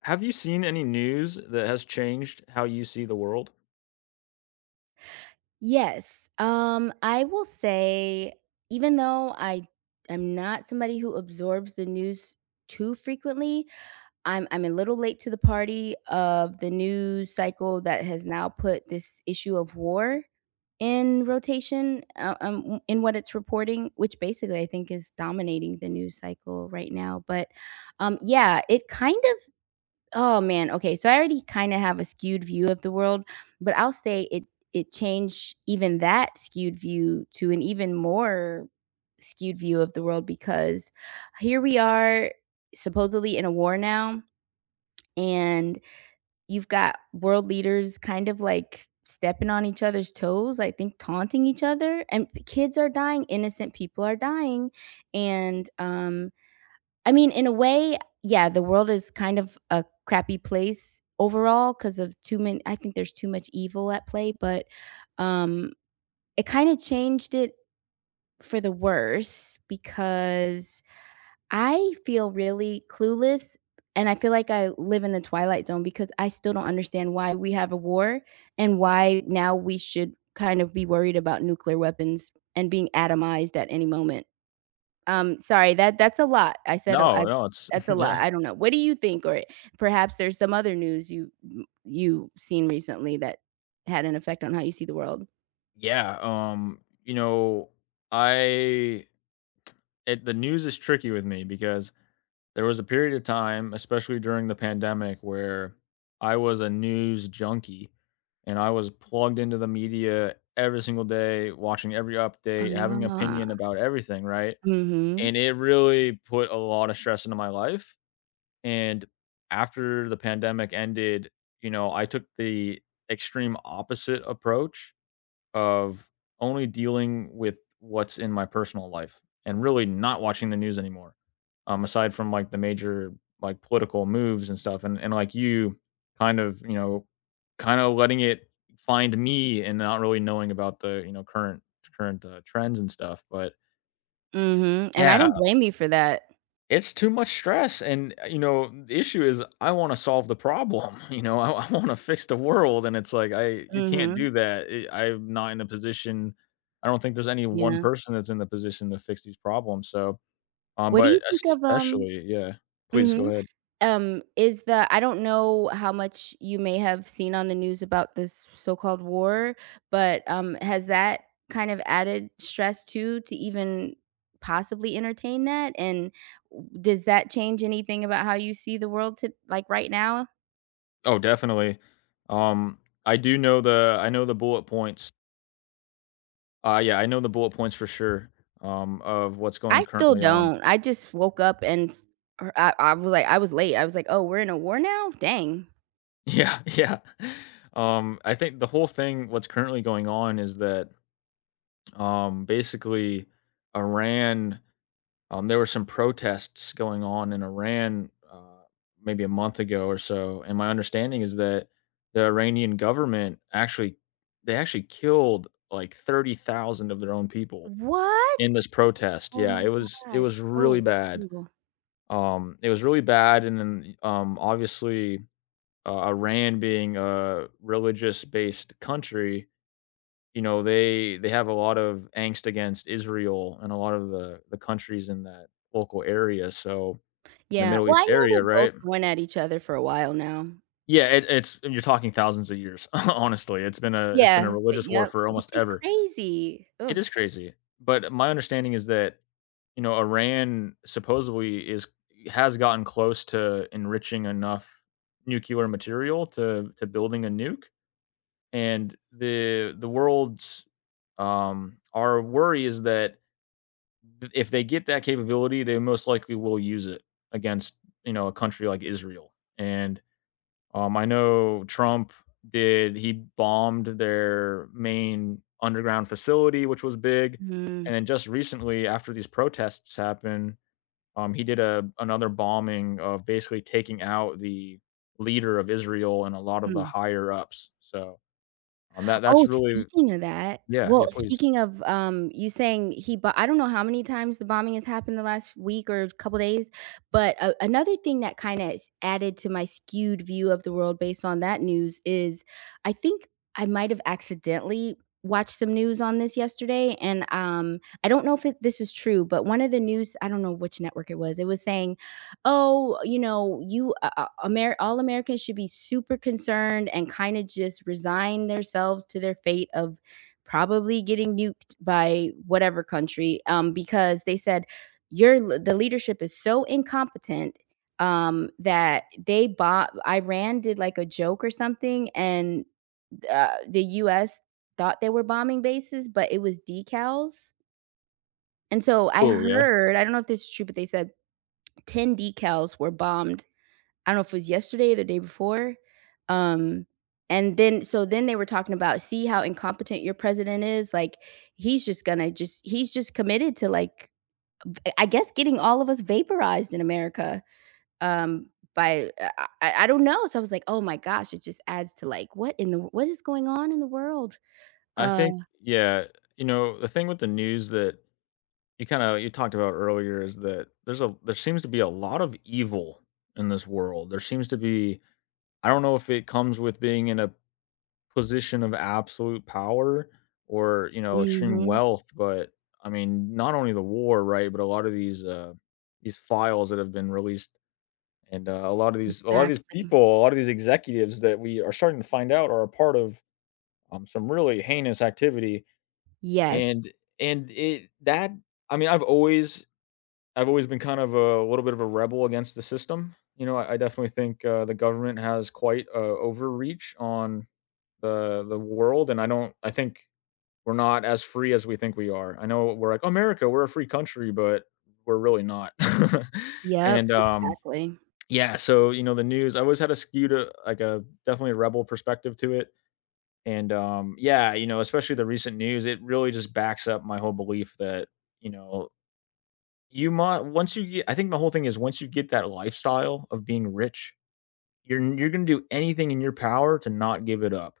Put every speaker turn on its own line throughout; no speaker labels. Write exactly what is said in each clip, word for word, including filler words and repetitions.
Have you seen any news that has changed how you see the world?
Yes. Um, I will say, even though I am not somebody who absorbs the news too frequently, I'm I'm a little late to the party of the news cycle that has now put this issue of war in rotation, uh, um, w- in what it's reporting, which basically I think is dominating the news cycle right now. But um, yeah, it kind of— oh man, okay. So I already kind of have a skewed view of the world, but I'll say it it changed even that skewed view to an even more skewed view of the world because here we are supposedly in a war now, and you've got world leaders kind of like stepping on each other's toes, I think taunting each other, and p- kids are dying, innocent people are dying. And um I mean, in a way, yeah, the world is kind of a crappy place overall because of too many— I think there's too much evil at play, but, um, it kinda changed it for the worse because I feel really clueless, and I feel like I live in the twilight zone because I still don't understand why we have a war and why now we should kind of be worried about nuclear weapons and being atomized at any moment. Um, sorry, that that's a lot. I said a
No,
I
no, it's
that's a
yeah.
lot. I don't know. What do you think? Or perhaps there's some other news you m you seen recently that had an effect on how you see the world?
Yeah, um, you know, I it, the news is tricky with me because there was a period of time, especially during the pandemic, where I was a news junkie, and I was plugged into the media every single day, watching every update, having opinion
Ah,
about everything, right?
mhm,
And it really put a lot of stress into my life. And after the pandemic ended, you know, I took the extreme opposite approach of only dealing with what's in my personal life and really not watching the news anymore. Um, aside from like the major like political moves and stuff, and and like you, kind of you know, kind of letting it find me and not really knowing about the you know current current uh, trends and stuff, but.
mhm, and I
Yeah.
don't blame you for that.
It's too much stress, and, uh, you know, the issue is I wanna solve the problem, you know, I I wanna fix the world, and it's like, I you can't
Mhm,
do that, eh, I'm not in a position. I don't think there's any one
yeah.
person that's in the position to fix these problems, so, um,
What do
but
you think of, um
especially yeah. Please go
mhm.
ahead.
Um, is the— I don't know how much you may have seen on the news about this so-called war, but, um, has that kind of added stress too to even possibly entertain that? And does that change anything about how you see the world to, like, right now?
Oh, definitely. Um, I do know the I know the bullet points. Uh, yeah, I know the bullet points for sure, um, of what's going
I still
currently on.
don't. I just woke up and f er, I I was like— I was late. I was like, "Oh, we're in a war now? Dang."
Yeah, yeah. Um, I think the whole thing what's currently going on is that um, basically, Iran. Um, there were some protests going on in Iran uh, maybe a month ago or so, and my understanding is that the Iranian government actually they actually killed like thirty thousand of their own people
What?
in this protest.
Oh
Yeah,
my
it was it
god.
was really
Oh, that's
bad.
terrible.
Um, it was really bad, and then um, obviously uh, Iran being a religious based country, you know, they they have a lot of angst against Israel and a lot of the the countries in that local area, so in the
Yeah.
Middle
Well,
East
I know
area,
they're both
right?
going at each other for a while now.
Yeah, it it's you're talking thousands of years, honestly. It's been a it's been a
Yeah, but
religious war
yep,
for
which
almost
is
ever.
crazy.
It
Ugh.
is crazy, but my understanding is that, you know, Iran supposedly is has gotten close to enriching enough nuclear material to to building a nuke, and the the world's um, our worry is that th- if they get that capability, they most likely will use it against, you know, a country like Israel. And um, I know Trump did he bombed their main underground facility, which was big. And
Mm,
then just recently, after these protests happened, um, he did a another bombing of basically taking out the leader of Israel and a lot of the
hmm.
higher ups. So um, that that's
Oh,
really
speaking of that—
yeah. yeah
well,
please
speaking of, um, you saying he— but I don't know how many times the bombing has happened the last week or couple days, but a another thing that kinda added to my skewed view of the world based on that news is, I think I might have accidentally watched some news on this yesterday, and, um, I don't know if it this is true, but one of the news— I don't know which network it was, it was saying, oh, you know, you uh, uh, Amer- all Americans should be super concerned and kind of just resign themselves to their fate of probably getting nuked by whatever country, um, because they said your l- the leadership is so incompetent, um, that they bought— Iran did like a joke or something, and uh, the U S thought they were bombing bases, but it was decals. And so I
Oh yeah.
heard, I don't know if this is true, but they said ten decals were bombed. I don't know if it was yesterday or the day before. Um, and then so then they were talking about, see how incompetent your president is. Like, he's just gonna just— he's just committed to, like, I I guess getting all of us vaporized in America. Um by uh, I, I I don't know. So I was like, oh my gosh, it just adds to like, what in the— what is going on in the world?
I
Uh,
think yeah, you know, the thing with the news that you kind of you talked about earlier is that there's a there seems to be a lot of evil in this world. There seems to be, I don't know if it comes with being in a position of absolute power or, you know, extreme
mhm,
wealth, but I mean not only the war, right, but a lot of these uh, these files that have been released, and uh, a lot of these a lot of these
exactly.
people, a lot of these executives that we are starting to find out are a part of um, some really heinous activity.
Yes.
And and it that I mean, I've always I've always been kind of a little bit of a rebel against the system. You know, I, I definitely think uh, the government has quite a overreach on the the world, and I don't. I think we're not as free as we think we are. I know we're like America, we're a free country, but we're really not. And
Yep,
um,
exactly.
yeah, so you know, the news. I always had a skewed, uh, like a definitely a rebel perspective to it. And um, yeah, you know, especially the recent news, it really just backs up my whole belief that, you know, you might once you get I think my whole thing is once you get that lifestyle of being rich, you're n you're gonna do anything in your power to not give it up.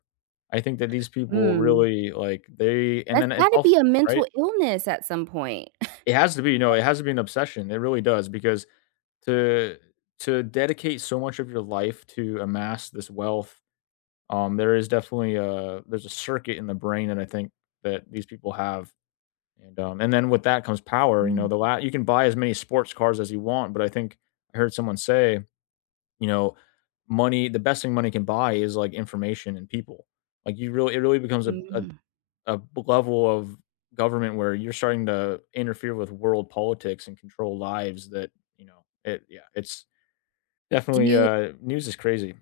I think that these people
Mm.
really, like, they and
That's
then it's
gotta
all
be a
right?
mental illness at some point.
It has to be, no, it has to be an obsession, it really does, because to to dedicate so much of your life to amass this wealth, um, there is definitely a there's a circuit in the brain that I think that these people have. And, um, and then with that comes power, you know, the la you can buy as many sports cars as you want, but I think I heard someone say, you know, money the best thing money can buy is, like, information and people. Like, you really it really becomes a a
Mhm.
a level of government where you're starting to interfere with world politics and control lives that, you know, it yeah, it's
Do
definitely,
you
uh news is crazy.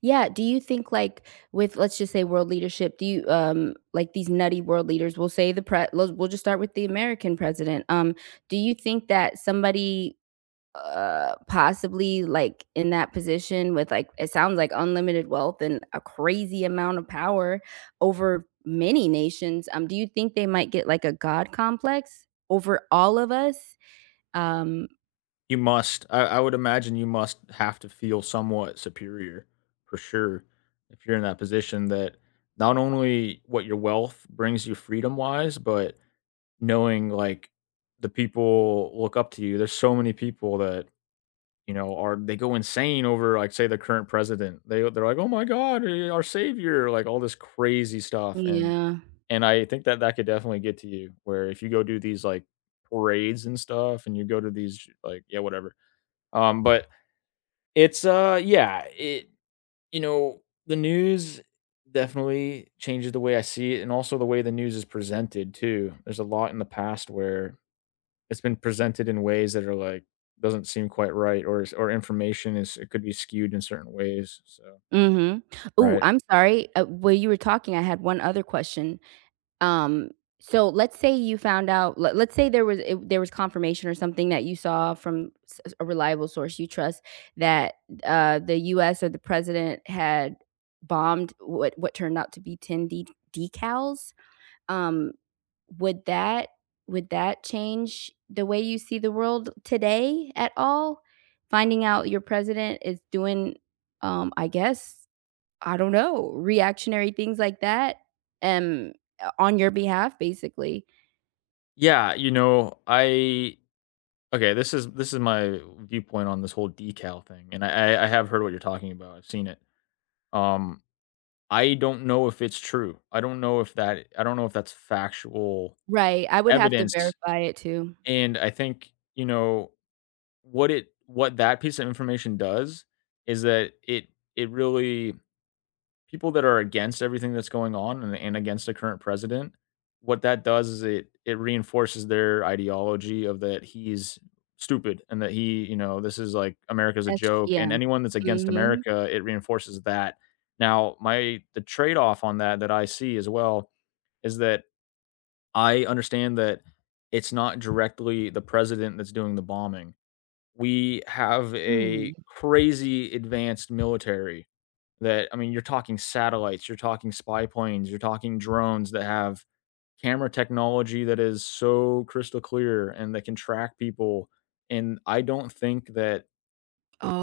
yeah, do you think, like, with, let's just say, world leadership, do you, um like, these nutty world leaders, we'll say the pre let we'll just start with the American president, um, do you think that somebody, uh, possibly, like, in that position with, like, it sounds like unlimited wealth and a crazy amount of power over many nations, um, do you think they might get, like, a god complex over all of us? Um,
You must. I, I would imagine you must have to feel somewhat superior for sure if you're in that position that not only what your wealth brings you freedom wise, but knowing, like, the people look up to you. There's so many people that, you know, are they go insane over like say the current president. They they're like, "Oh my god, eh, our savior," like all this crazy stuff. and
yeah.
and I think that that could definitely get to you where if you go do these like parades and stuff and you go to these like yeah, whatever um, but it's uh yeah, it, you know, the news definitely changes the way I see it and also the way the news is presented too. There's a lot in the past where it's been presented in ways that are like doesn't seem quite right or is- or information is it could be skewed in certain ways. So,
Mhm. Oh,
right.
I'm sorry, uh, while you were talking, I had one other question. Um, so let's say you found out— let let's say there was— it there was confirmation or something that you saw from s s- a reliable source you trust that, uh, the U S or the president had bombed what— what turned out to be ten de decals. Um, would that— would that change the way you see the world today at all? Finding out your president is doing, um, I guess, I don't know, reactionary things like that, um, uh, on your behalf, basically.
Yeah, you know, I okay, this is this is my viewpoint on this whole decal thing, and I I I have heard what you're talking about. I've seen it. Um, I don't know if it's true. I don't know if that I don't know if that's factual
Right, I would have to
evidence,
verify it too.
and I think, you know, what it what that piece of information does is that it it really people that are against everything that's going on, and, and against the current president, what that does is it it reinforces their ideology of that he's stupid and that he, you know, this is like America's a
That's—
joke.
yeah,
And anyone that's against
mhm,
America, it reinforces that. Now, my the trade-off on that that I see as well is that I understand that it's not directly the president that's doing the bombing. We have a
mm.
crazy advanced military that, I mean, you're talking satellites, you're talking spy planes, you're talking drones that have camera technology that is so crystal clear and that can track people. And I don't think that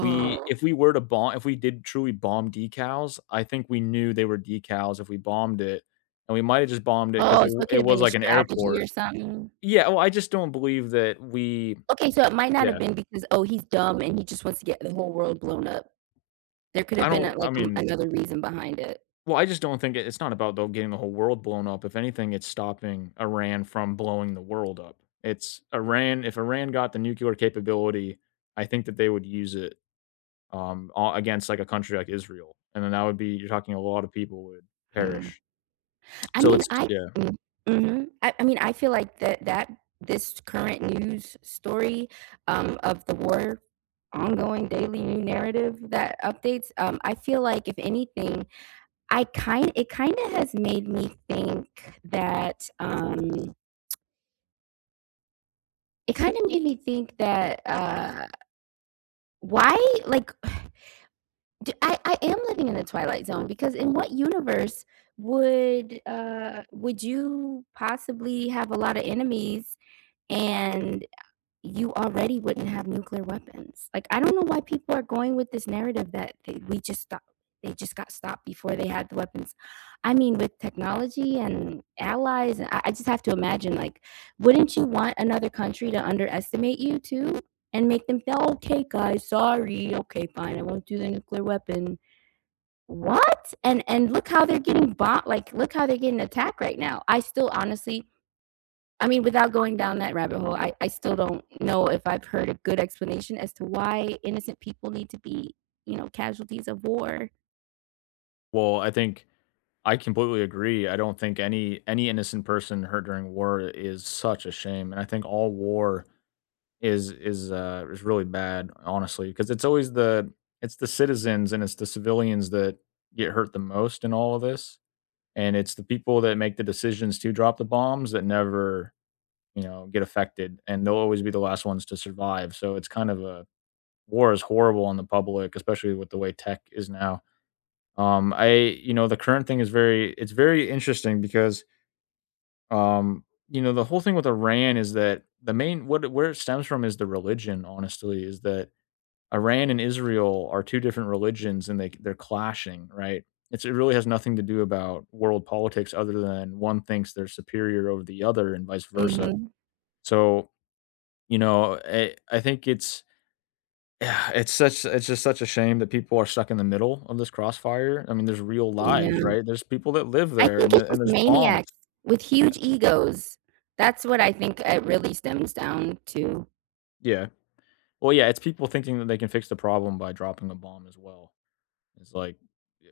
we, if we were to bomb, if we did truly bomb decals, I think we knew they were decals if we bombed it. And we might have just bombed it because
Oh,
it,
so
w-
it could
it
have
was
been a
like an
strategy
airport.
or something?
Yeah. Well, I just don't believe that we,
Okay, so it might not have
yeah,
been because, "Oh, he's dumb and he just wants to get the whole world blown up." There could
I
have been
don't,
a,
I
like, m
mean,
another reason behind it.
well, I just don't think it it's not about, though, getting the whole world blown up. If anything, it's stopping Iran from blowing the world up. It's Iran if Iran got the nuclear capability, I think that they would use it, um, a against, like, a country like Israel, and then that would be you're talking a lot of people would
Hmm,
perish.
I
So
mean,
it's
I—
yeah.
mm, mhm, I I mean, I feel like that— that this current news story, um, of the war, ongoing daily new narrative that updates, um, I feel like, if anything, I kind— it kinda has made me think that, um it kinda made me think that, uh, why, like, d I I am living in the twilight zone, because in what universe would, uh would you possibly have a lot of enemies and you already wouldn't have nuclear weapons? Like, I don't know why people are going with this narrative that they— we just stop— they just got stopped before they had the weapons. I mean, with technology and allies, I, I just have to imagine, like, wouldn't you want another country to underestimate you too and make them feel, okay, guys, sorry, okay, fine, I won't do the nuclear weapon. What? And and look how they're getting bought. Like, look how they're getting attacked right now. I still honestly— I mean, without going down that rabbit hole, I, I still don't know if I've heard a good explanation as to why innocent people need to be, you know, casualties of war.
Well, I think I completely agree. I don't think any any innocent person hurt during war is such a shame, and I think all war Is is, uh, is really bad, honestly, because it's always the it's the citizens and it's the civilians that get hurt the most in all of this, and it's the people that make the decisions to drop the bombs that never, you know, get affected, and they'll always be the last ones to survive, so it's kind of a war is horrible on the public, especially with the way tech is now. Um, I, you know, the current thing is very it's very interesting because, um, you know, the whole thing with Iran is that the main what where it stems from is the religion, honestly, is that Iran and Israel are two different religions and they they're clashing, right? It's it really has nothing to do about world politics other than one thinks they're superior over the other and vice versa.
Mhm.
So, you know, I I think it's yeah, it's such it's just such a shame that people are stuck in the middle of this crossfire. I mean, there's real lives,
Yeah.
right? There's people that live
I
there
think
and
it's
the and
just
there's bombs.
maniacs with huge egos. That's what I think it really stems down to.
Yeah. Well, yeah, it's people thinking that they can fix the problem by dropping a bomb as well. It's like,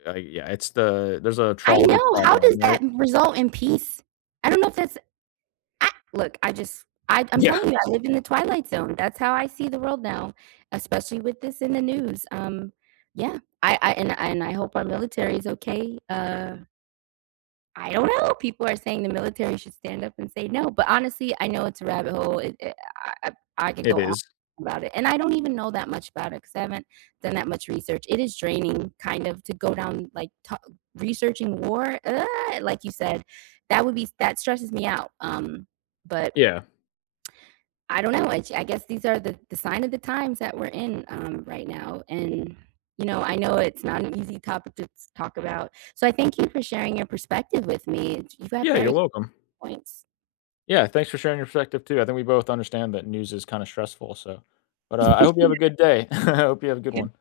I yeah, it's the there's a
I
trolley
know. How does
problem, right?
that result in peace? I don't know if that's— I look, I just I I'm
Yeah.
telling you, I live in the twilight zone. That's how I see the world now, especially with this in the news. Um, yeah, I I and and I hope our military is okay. Uh, I don't know. People are saying the military should stand up and say no, but honestly, I know it's a rabbit hole. It, it, I, I I could
It
go on
is.
about it, and I don't even know that much about it because I haven't done that much research. It is draining, kind of, to go down like ta researching war. Uh, like you said, that would be that stresses me out. Um, but
Yeah.
I don't know. I I guess these are the, the sign of the times that we're in, um, right now. And, you know, I know it's not an easy topic to talk about. So I thank you for sharing your perspective with me. You have
Yeah,
very
you're
good
welcome.
points.
Yeah, thanks for sharing your perspective too. I think we both understand that news is kinda stressful, so but, uh, I hope you have a good day. I hope you have a good one.